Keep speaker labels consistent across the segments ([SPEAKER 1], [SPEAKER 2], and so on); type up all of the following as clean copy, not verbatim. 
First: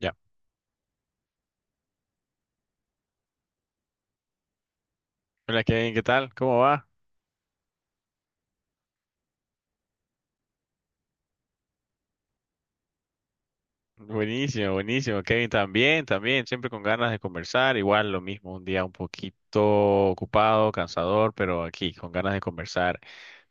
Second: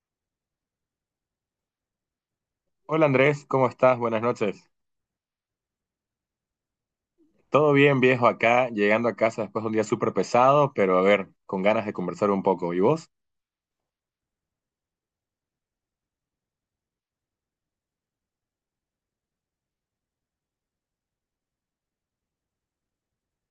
[SPEAKER 1] Ya.
[SPEAKER 2] Hola Andrés, ¿cómo estás? Buenas noches.
[SPEAKER 1] Hola Kevin, ¿qué tal? ¿Cómo va?
[SPEAKER 2] Todo bien, viejo, acá, llegando a casa después de un día súper pesado, pero a ver, con ganas de conversar un poco. ¿Y vos?
[SPEAKER 1] Buenísimo, buenísimo. Kevin, también, siempre con ganas de conversar. Igual lo mismo, un día un poquito ocupado, cansador, pero aquí, con ganas de conversar.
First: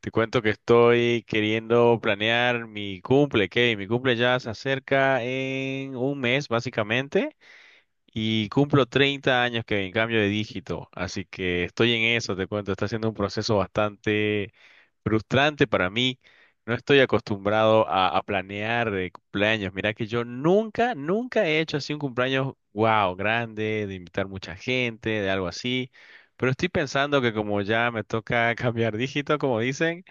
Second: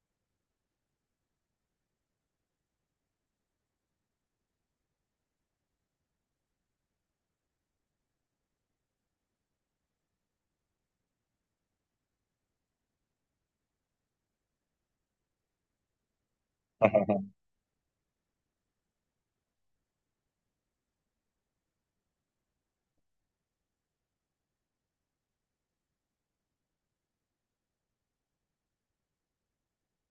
[SPEAKER 1] Te cuento que estoy queriendo planear mi cumple, Kevin. Mi cumple ya se acerca en un mes, básicamente. Y cumplo 30 años que en cambio de dígito, así que estoy en eso, te cuento, está siendo un proceso bastante frustrante para mí. No estoy acostumbrado a planear de cumpleaños. Mira que yo nunca he hecho así un cumpleaños, wow, grande, de invitar mucha gente, de algo así. Pero estoy pensando que como ya me toca cambiar dígito, como dicen,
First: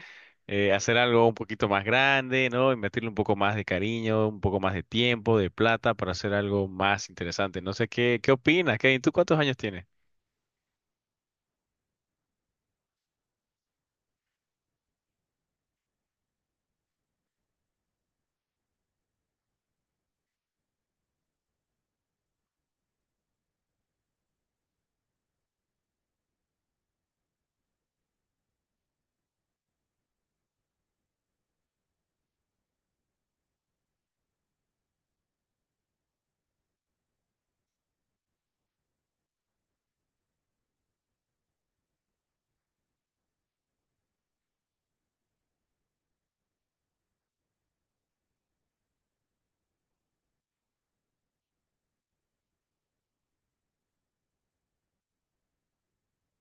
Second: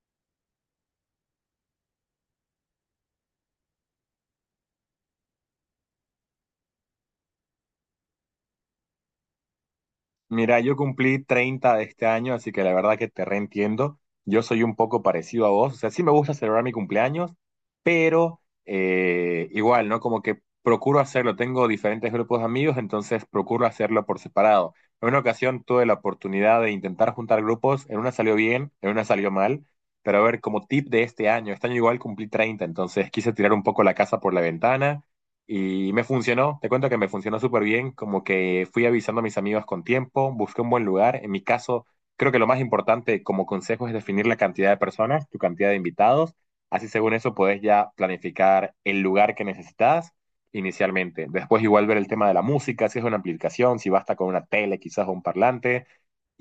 [SPEAKER 1] hacer algo un poquito más grande, ¿no? Y meterle un poco más de cariño, un poco más de tiempo, de plata para hacer algo más interesante. No sé qué opinas, Kevin. ¿Tú cuántos años tienes?
[SPEAKER 2] Mira, yo cumplí 30 de este año, así que la verdad que te reentiendo. Yo soy un poco parecido a vos, o sea, sí me gusta celebrar mi cumpleaños, pero igual, ¿no? Como que procuro hacerlo, tengo diferentes grupos de amigos, entonces procuro hacerlo por separado. En una ocasión tuve la oportunidad de intentar juntar grupos, en una salió bien, en una salió mal, pero a ver, como tip de este año igual cumplí 30, entonces quise tirar un poco la casa por la ventana y me funcionó, te cuento que me funcionó súper bien, como que fui avisando a mis amigos con tiempo, busqué un buen lugar. En mi caso, creo que lo más importante como consejo es definir la cantidad de personas, tu cantidad de invitados. Así según eso podés ya planificar el lugar que necesitas inicialmente. Después igual ver el tema de la música, si es una aplicación, si basta con una tele quizás o un parlante.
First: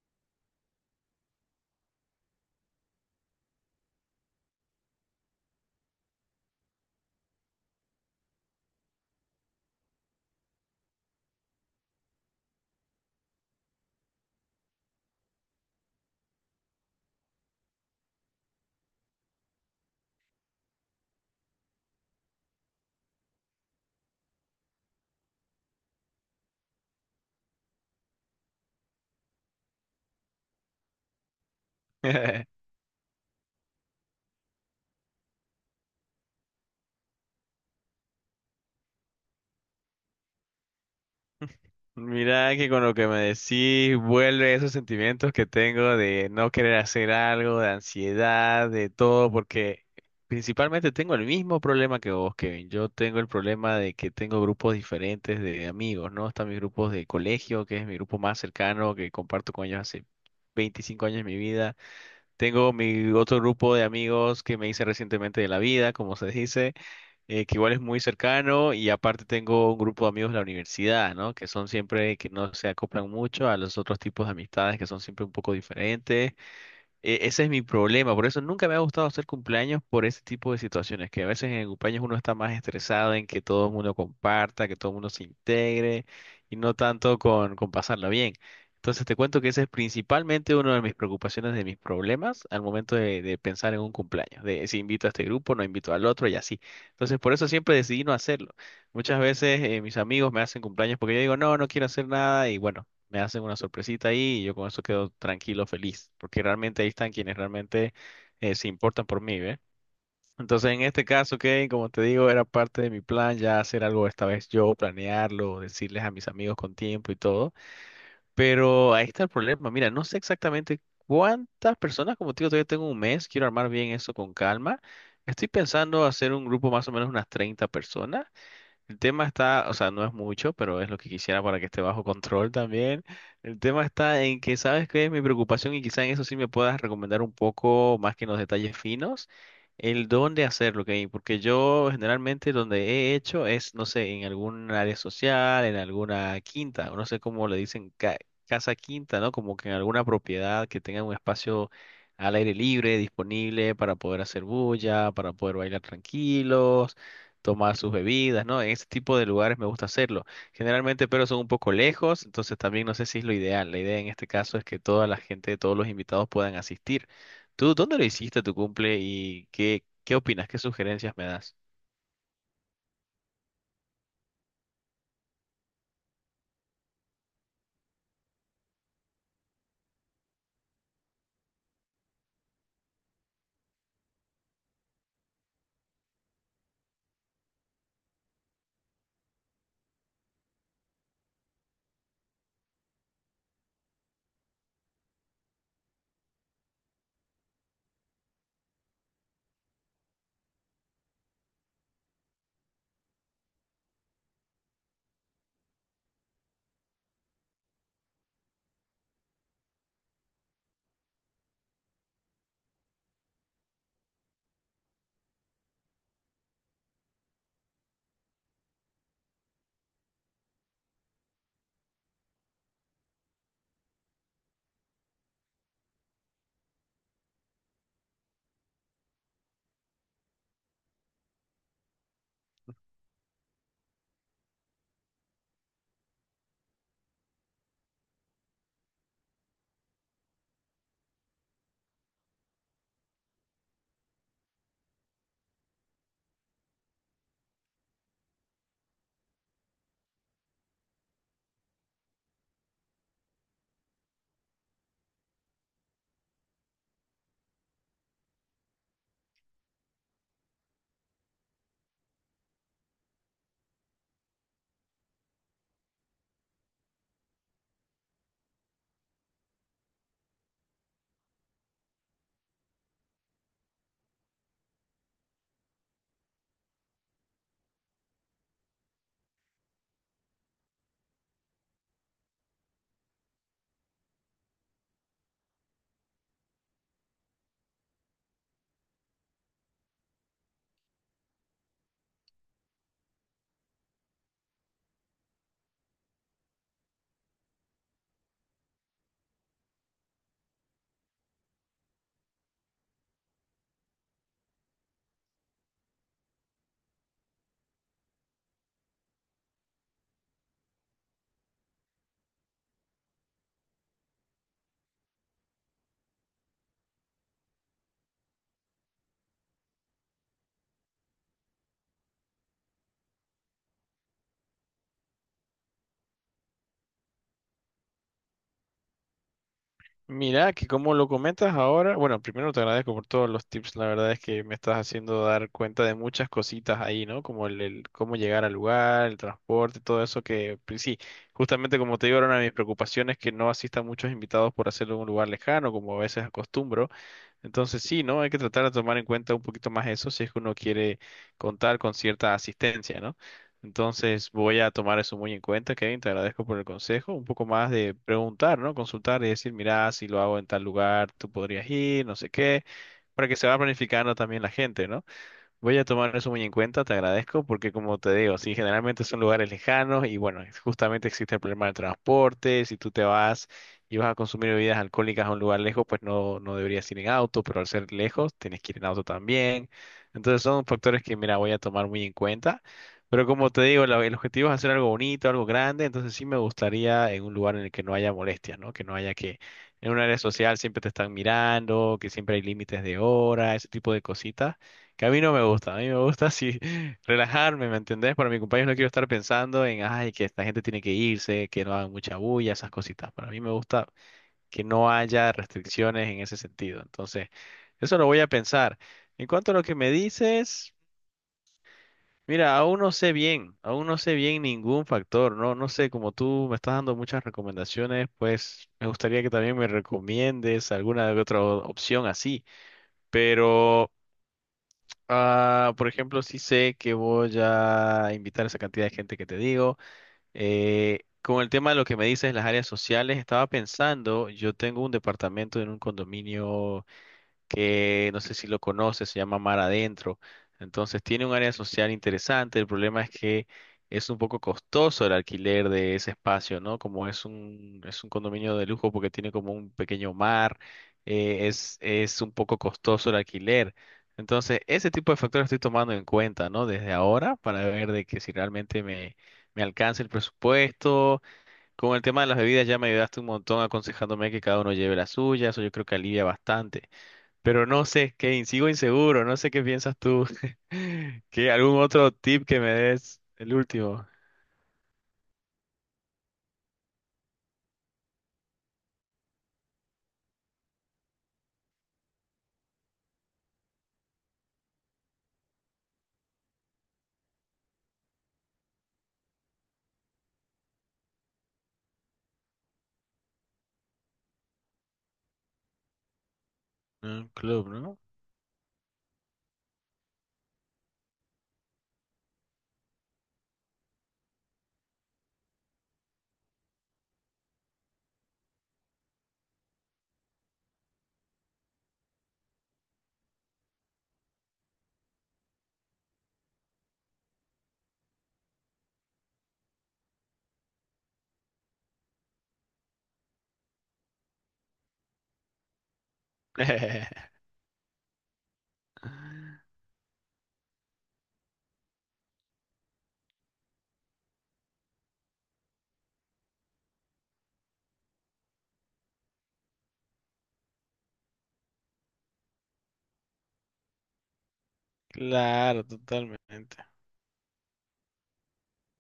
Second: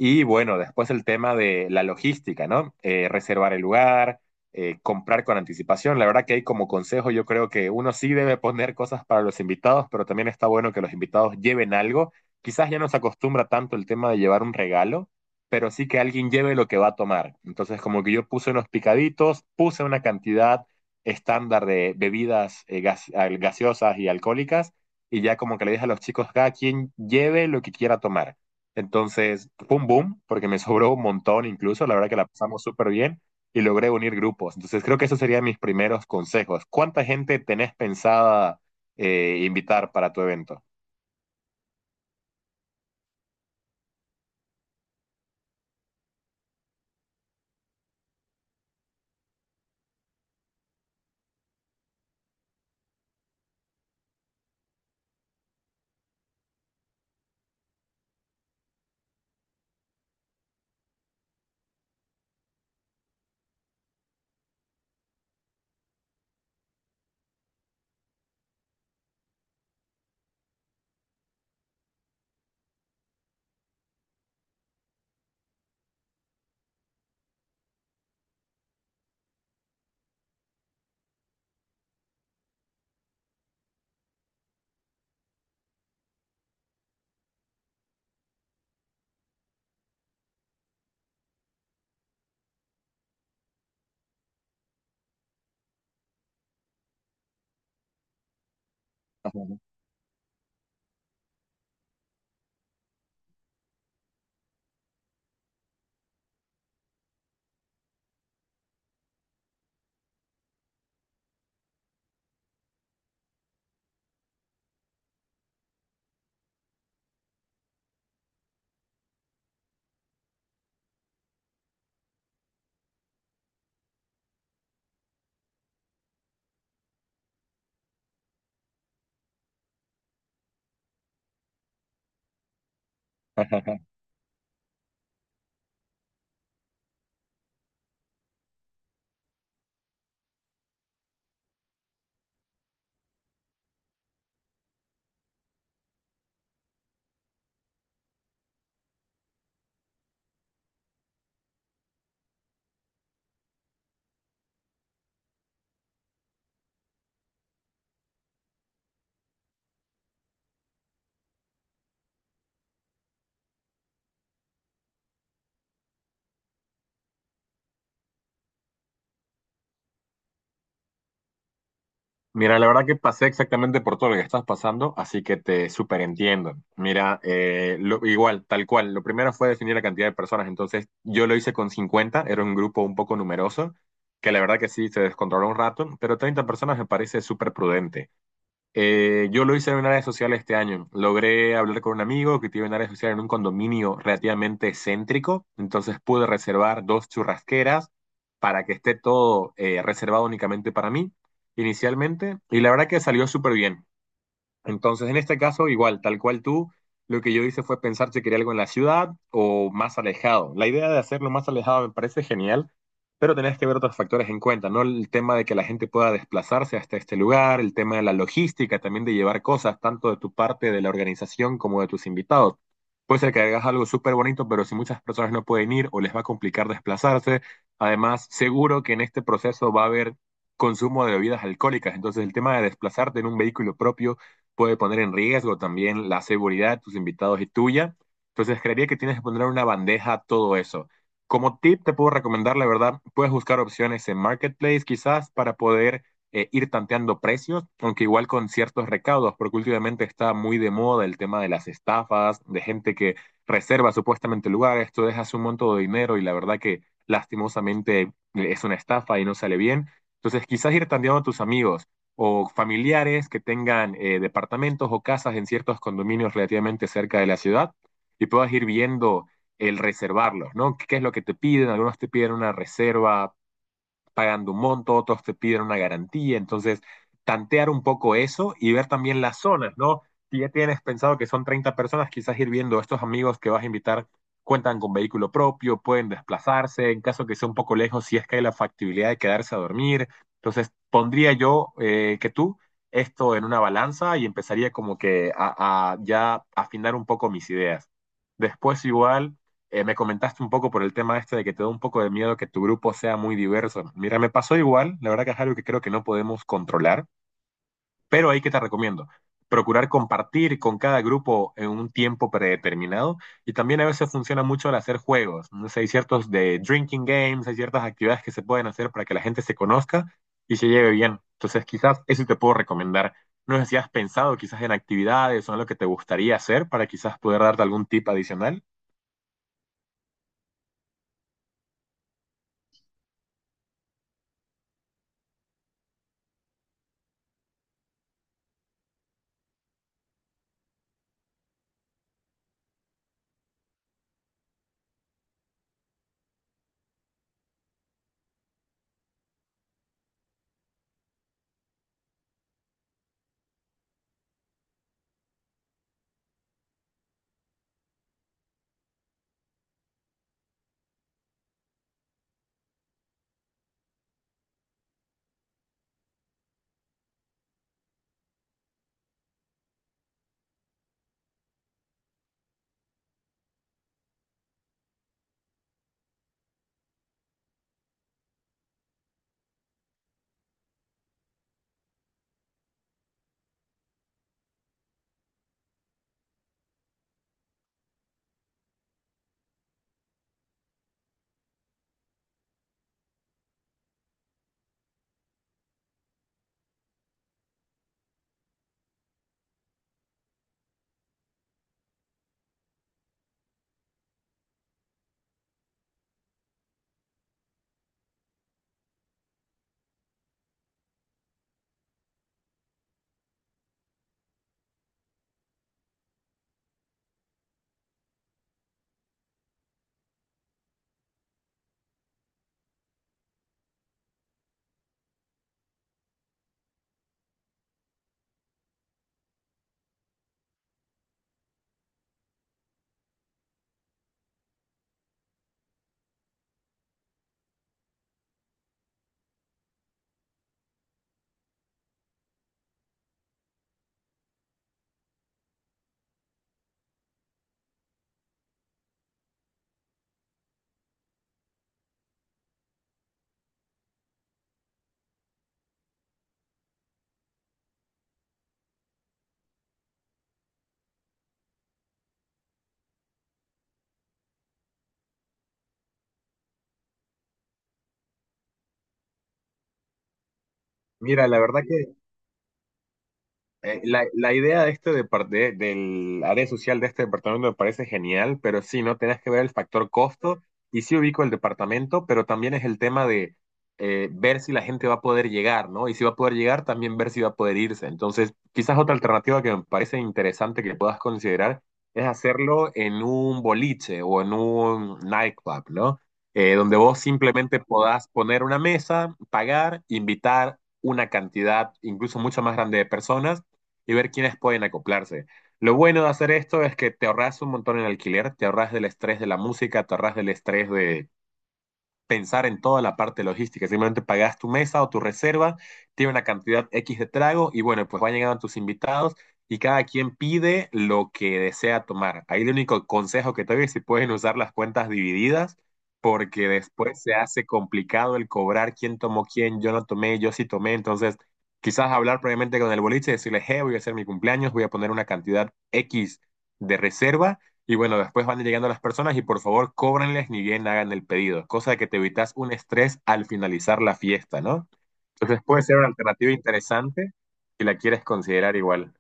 [SPEAKER 2] Y bueno, después el tema de la logística, ¿no? Reservar el lugar comprar con anticipación. La verdad que hay como consejo, yo creo que uno sí debe poner cosas para los invitados, pero también está bueno que los invitados lleven algo. Quizás ya no se acostumbra tanto el tema de llevar un regalo, pero sí que alguien lleve lo que va a tomar. Entonces, como que yo puse unos picaditos, puse una cantidad estándar de bebidas gaseosas y alcohólicas, y ya como que le dije a los chicos, cada quien lleve lo que quiera tomar. Entonces, boom, boom, porque me sobró un montón incluso, la verdad que la pasamos súper bien y logré unir grupos. Entonces creo que esos serían mis primeros consejos. ¿Cuánta gente tenés pensada invitar para tu evento?
[SPEAKER 1] Mira que con lo que me decís vuelve esos sentimientos que tengo de no querer hacer algo, de ansiedad, de todo, porque principalmente tengo el mismo problema que vos, Kevin. Yo tengo el problema de que tengo grupos diferentes de amigos, ¿no? Están mis grupos de colegio, que es mi grupo más cercano, que comparto con ellos hace 25 años de mi vida. Tengo mi otro grupo de amigos que me hice recientemente de la vida, como se dice que igual es muy cercano y aparte tengo un grupo de amigos de la universidad, ¿no? Que son siempre que no se acoplan mucho a los otros tipos de amistades que son siempre un poco diferentes ese es mi problema, por eso nunca me ha gustado hacer cumpleaños por ese tipo de situaciones, que a veces en el cumpleaños uno está más estresado en que todo el mundo comparta, que todo el mundo se integre y no tanto con pasarla bien. Entonces te cuento que ese es principalmente uno de mis preocupaciones, de mis problemas al momento de pensar en un cumpleaños, de si invito a este grupo, no invito al otro y así. Entonces por eso siempre decidí no hacerlo. Muchas veces mis amigos me hacen cumpleaños porque yo digo, no, no quiero hacer nada y bueno me hacen una sorpresita ahí y yo con eso quedo tranquilo, feliz, porque realmente ahí están quienes realmente se importan por mí, ¿ve? Entonces, en este caso, Kevin, como te digo, era parte de mi plan ya hacer algo esta vez yo, planearlo, decirles a mis amigos con tiempo y todo. Pero ahí está el problema. Mira, no sé exactamente cuántas personas, como te digo, todavía tengo un mes, quiero armar bien eso con calma. Estoy pensando hacer un grupo más o menos unas 30 personas, el tema está, o sea, no es mucho, pero es lo que quisiera para que esté bajo control también. El tema está en que sabes que es mi preocupación y quizá en eso sí me puedas recomendar un poco más que en los detalles finos, el dónde hacerlo, ¿ok? Porque yo generalmente donde he hecho es, no sé, en algún área social, en alguna quinta, o no sé cómo le dicen casa quinta, ¿no? Como que en alguna propiedad que tenga un espacio al aire libre, disponible para poder hacer bulla, para poder bailar tranquilos, tomar sus bebidas, ¿no? En ese tipo de lugares me gusta hacerlo. Generalmente, pero son un poco lejos, entonces también no sé si es lo ideal. La idea en este caso es que toda la gente, todos los invitados puedan asistir. ¿Tú dónde lo hiciste tu cumple y qué opinas? ¿Qué sugerencias me das?
[SPEAKER 2] Mira, la verdad que pasé exactamente por todo lo que estás pasando, así que te súper entiendo. Mira, igual, tal cual, lo primero fue definir la cantidad de personas, entonces yo lo hice con 50, era un grupo un poco numeroso, que la verdad que sí, se descontroló un rato, pero 30 personas me parece súper prudente. Yo lo hice en una área social este año. Logré hablar con un amigo que tiene un área social en un condominio relativamente céntrico, entonces pude reservar dos churrasqueras para que esté todo reservado únicamente para mí inicialmente y la verdad que salió súper bien. Entonces, en este caso, igual, tal cual tú, lo que yo hice fue pensar si quería algo en la ciudad o más alejado. La idea de hacerlo más alejado me parece genial, pero tenés que ver otros factores en cuenta, ¿no? El tema de que la gente pueda desplazarse hasta este lugar, el tema de la logística, también de llevar cosas, tanto de tu parte de la organización como de tus invitados. Puede ser que hagas algo súper bonito, pero si muchas personas no pueden ir o les va a complicar desplazarse, además, seguro que en este proceso va a haber consumo de bebidas alcohólicas, entonces el tema de desplazarte en un vehículo propio puede poner en riesgo también la seguridad de tus invitados y tuya. Entonces, creería que tienes que poner una bandeja a todo eso. Como tip, te puedo recomendar, la verdad, puedes buscar opciones en Marketplace quizás para poder ir tanteando precios, aunque igual con ciertos recaudos, porque últimamente está muy de moda el tema de las estafas, de gente que reserva supuestamente lugares, tú dejas un monto de dinero y la verdad que lastimosamente es una estafa y no sale bien. Entonces, quizás ir tanteando a tus amigos o familiares que tengan departamentos o casas en ciertos condominios relativamente cerca de la ciudad y puedas ir viendo el reservarlos, ¿no? ¿Qué es lo que te piden? Algunos te piden una reserva pagando un monto, otros te piden una garantía, entonces tantear un poco eso y ver también las zonas, ¿no? Si ya tienes pensado que son 30 personas, quizás ir viendo estos amigos que vas a invitar cuentan con vehículo propio, pueden desplazarse, en caso que sea un poco lejos, si es que hay la factibilidad de quedarse a dormir. Entonces, pondría yo que tú esto en una balanza y empezaría como que a ya afinar un poco mis ideas. Después igual me comentaste un poco por el tema este de que te da un poco de miedo que tu grupo sea muy diverso. Mira, me pasó igual, la verdad que es algo que creo que no podemos controlar, pero ahí que te recomiendo. Procurar compartir con cada grupo en un tiempo predeterminado y también a veces funciona mucho el hacer juegos. No sé, hay ciertos de drinking games, hay ciertas actividades que se pueden hacer para que la gente se conozca y se lleve bien. Entonces, quizás eso te puedo recomendar. No sé si has pensado quizás en actividades o en lo que te gustaría hacer para quizás poder darte algún tip adicional.
[SPEAKER 1] Mira, que como lo comentas ahora, bueno, primero te agradezco por todos los tips, la verdad es que me estás haciendo dar cuenta de muchas cositas ahí, ¿no? Como el cómo llegar al lugar, el transporte, todo eso que, pues sí, justamente como te digo, era una de mis preocupaciones que no asistan muchos invitados por hacerlo en un lugar lejano, como a veces acostumbro. Entonces sí, ¿no? Hay que tratar de tomar en cuenta un poquito más eso si es que uno quiere contar con cierta asistencia, ¿no? Entonces voy a tomar eso muy en cuenta, Kevin, te agradezco por el consejo, un poco más de preguntar, ¿no? Consultar y decir, mira, si lo hago en tal lugar, tú podrías ir, no sé qué, para que se va planificando también la gente, ¿no? Voy a tomar eso muy en cuenta, te agradezco, porque como te digo, sí, generalmente son lugares lejanos y bueno, justamente existe el problema del transporte, si tú te vas y vas a consumir bebidas alcohólicas a un lugar lejos, pues no, no deberías ir en auto, pero al ser lejos, tienes que ir en auto también. Entonces son factores que, mira, voy a tomar muy en cuenta, pero como te digo, el objetivo es hacer algo bonito, algo grande, entonces sí me gustaría en un lugar en el que no haya molestias, ¿no? Que no haya que, en un área social siempre te están mirando, que siempre hay límites de hora, ese tipo de cositas. Que a mí no me gusta, a mí me gusta así relajarme, ¿me entendés? Para mi cumpleaños no quiero estar pensando en, ay, que esta gente tiene que irse, que no hagan mucha bulla, esas cositas. Para mí me gusta que no haya restricciones en ese sentido. Entonces, eso lo voy a pensar. En cuanto a lo que me dices, mira, aún no sé bien ningún factor, ¿no? No sé, como tú me estás dando muchas recomendaciones, pues me gustaría que también me recomiendes alguna otra opción así, pero... Ah, por ejemplo, sí sé que voy a invitar a esa cantidad de gente que te digo. Con el tema de lo que me dices, las áreas sociales, estaba pensando, yo tengo un departamento en un condominio que no sé si lo conoces, se llama Mar Adentro. Entonces tiene un área social interesante. El problema es que es un poco costoso el alquiler de ese espacio, ¿no? Como es es un condominio de lujo porque tiene como un pequeño mar, es un poco costoso el alquiler. Entonces, ese tipo de factores estoy tomando en cuenta, ¿no? Desde ahora para ver de que si realmente me alcanza el presupuesto. Con el tema de las bebidas ya me ayudaste un montón aconsejándome que cada uno lleve la suya, eso yo creo que alivia bastante. Pero no sé, Kane, sigo inseguro, no sé qué piensas tú.
[SPEAKER 2] Mira, la
[SPEAKER 1] ¿Qué,
[SPEAKER 2] verdad
[SPEAKER 1] algún
[SPEAKER 2] que
[SPEAKER 1] otro tip que me des? El
[SPEAKER 2] Eh, la,
[SPEAKER 1] último.
[SPEAKER 2] la idea de este del área social de este departamento me parece genial, pero sí, no tenés que ver el factor costo y sí ubico el departamento, pero también es el tema de ver si la gente va a poder llegar, ¿no? Y si va a poder llegar, también ver si va a poder irse. Entonces, quizás otra alternativa que me parece interesante que puedas considerar es hacerlo en un boliche o en un nightclub, ¿no? Donde vos
[SPEAKER 1] Un
[SPEAKER 2] simplemente
[SPEAKER 1] club, ¿no?
[SPEAKER 2] podás poner una mesa, pagar, invitar una cantidad incluso mucho más grande de personas y ver quiénes pueden acoplarse. Lo bueno de hacer esto es que te ahorras un montón en alquiler, te ahorras del estrés de la música, te ahorras del estrés de pensar en toda la parte logística. Simplemente pagas tu mesa o tu reserva, tiene una cantidad X de trago y bueno, pues van llegando tus invitados y cada quien pide lo que desea tomar. Ahí el único consejo que te doy es si pueden usar las cuentas divididas, porque después se hace complicado el cobrar quién tomó quién, yo no tomé, yo sí tomé, entonces quizás hablar previamente con el boliche y decirle, hey, voy a hacer mi cumpleaños, voy a poner una cantidad X de reserva y bueno, después van llegando las personas y por favor cóbrenles ni bien hagan el pedido, cosa de que te evitas un estrés al finalizar la fiesta, ¿no? Entonces puede ser
[SPEAKER 1] Claro,
[SPEAKER 2] una alternativa
[SPEAKER 1] totalmente.
[SPEAKER 2] interesante si la quieres considerar igual.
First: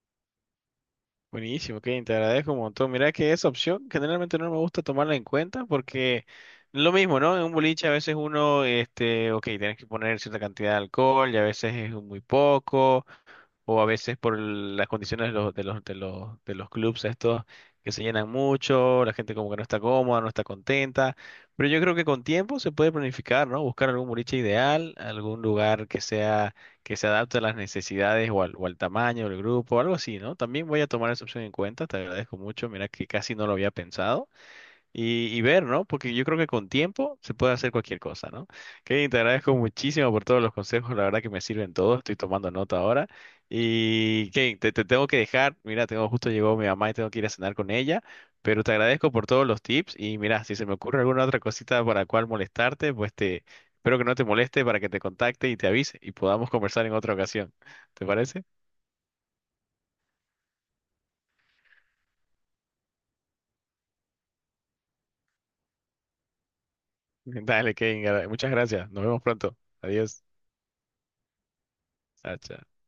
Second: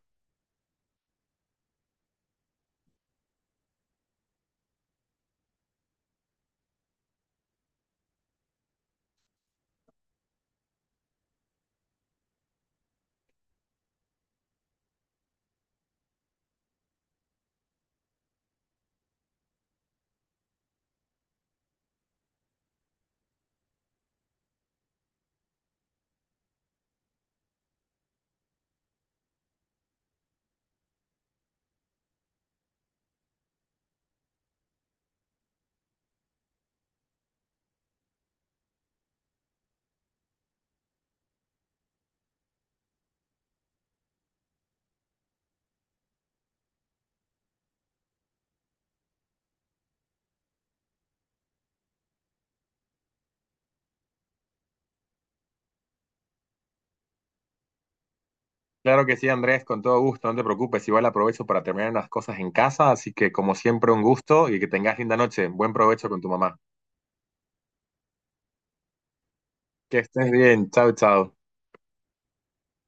[SPEAKER 1] Buenísimo, Kane, te agradezco un montón. Mira que esa opción generalmente no me gusta tomarla en cuenta porque lo mismo, ¿no? En un boliche a veces uno, este, ok, tienes que poner cierta cantidad de alcohol y a veces es muy poco, o a veces por las condiciones de los clubes estos que se llenan mucho, la gente como que no está cómoda, no está contenta, pero yo creo que con tiempo se puede planificar, ¿no? Buscar algún boliche ideal, algún lugar que sea, que se adapte a las necesidades o o al tamaño del grupo, algo así, ¿no? También voy a tomar esa opción en cuenta, te agradezco mucho, mira que casi no lo había pensado. Y ver, ¿no? Porque yo creo que con tiempo se puede hacer cualquier cosa, ¿no? Kevin, te agradezco muchísimo por todos los consejos, la verdad que me sirven todos, estoy tomando nota ahora. Y Kevin te tengo que dejar, mira, tengo, justo llegó mi mamá y tengo que ir a cenar con ella, pero te agradezco por todos los tips y mira, si se me ocurre alguna otra cosita para cual molestarte, pues te, espero que no te moleste para que te contacte y te avise y podamos conversar en otra ocasión. ¿Te parece?
[SPEAKER 2] Claro que sí, Andrés, con todo gusto, no te preocupes, igual aprovecho para terminar unas cosas en casa, así que como siempre un gusto y que tengas linda noche, buen provecho con tu mamá.
[SPEAKER 1] Dale, Kevin, muchas gracias. Nos vemos pronto.
[SPEAKER 2] Que
[SPEAKER 1] Adiós.
[SPEAKER 2] estés bien, chao, chao.
[SPEAKER 1] Chao, chao.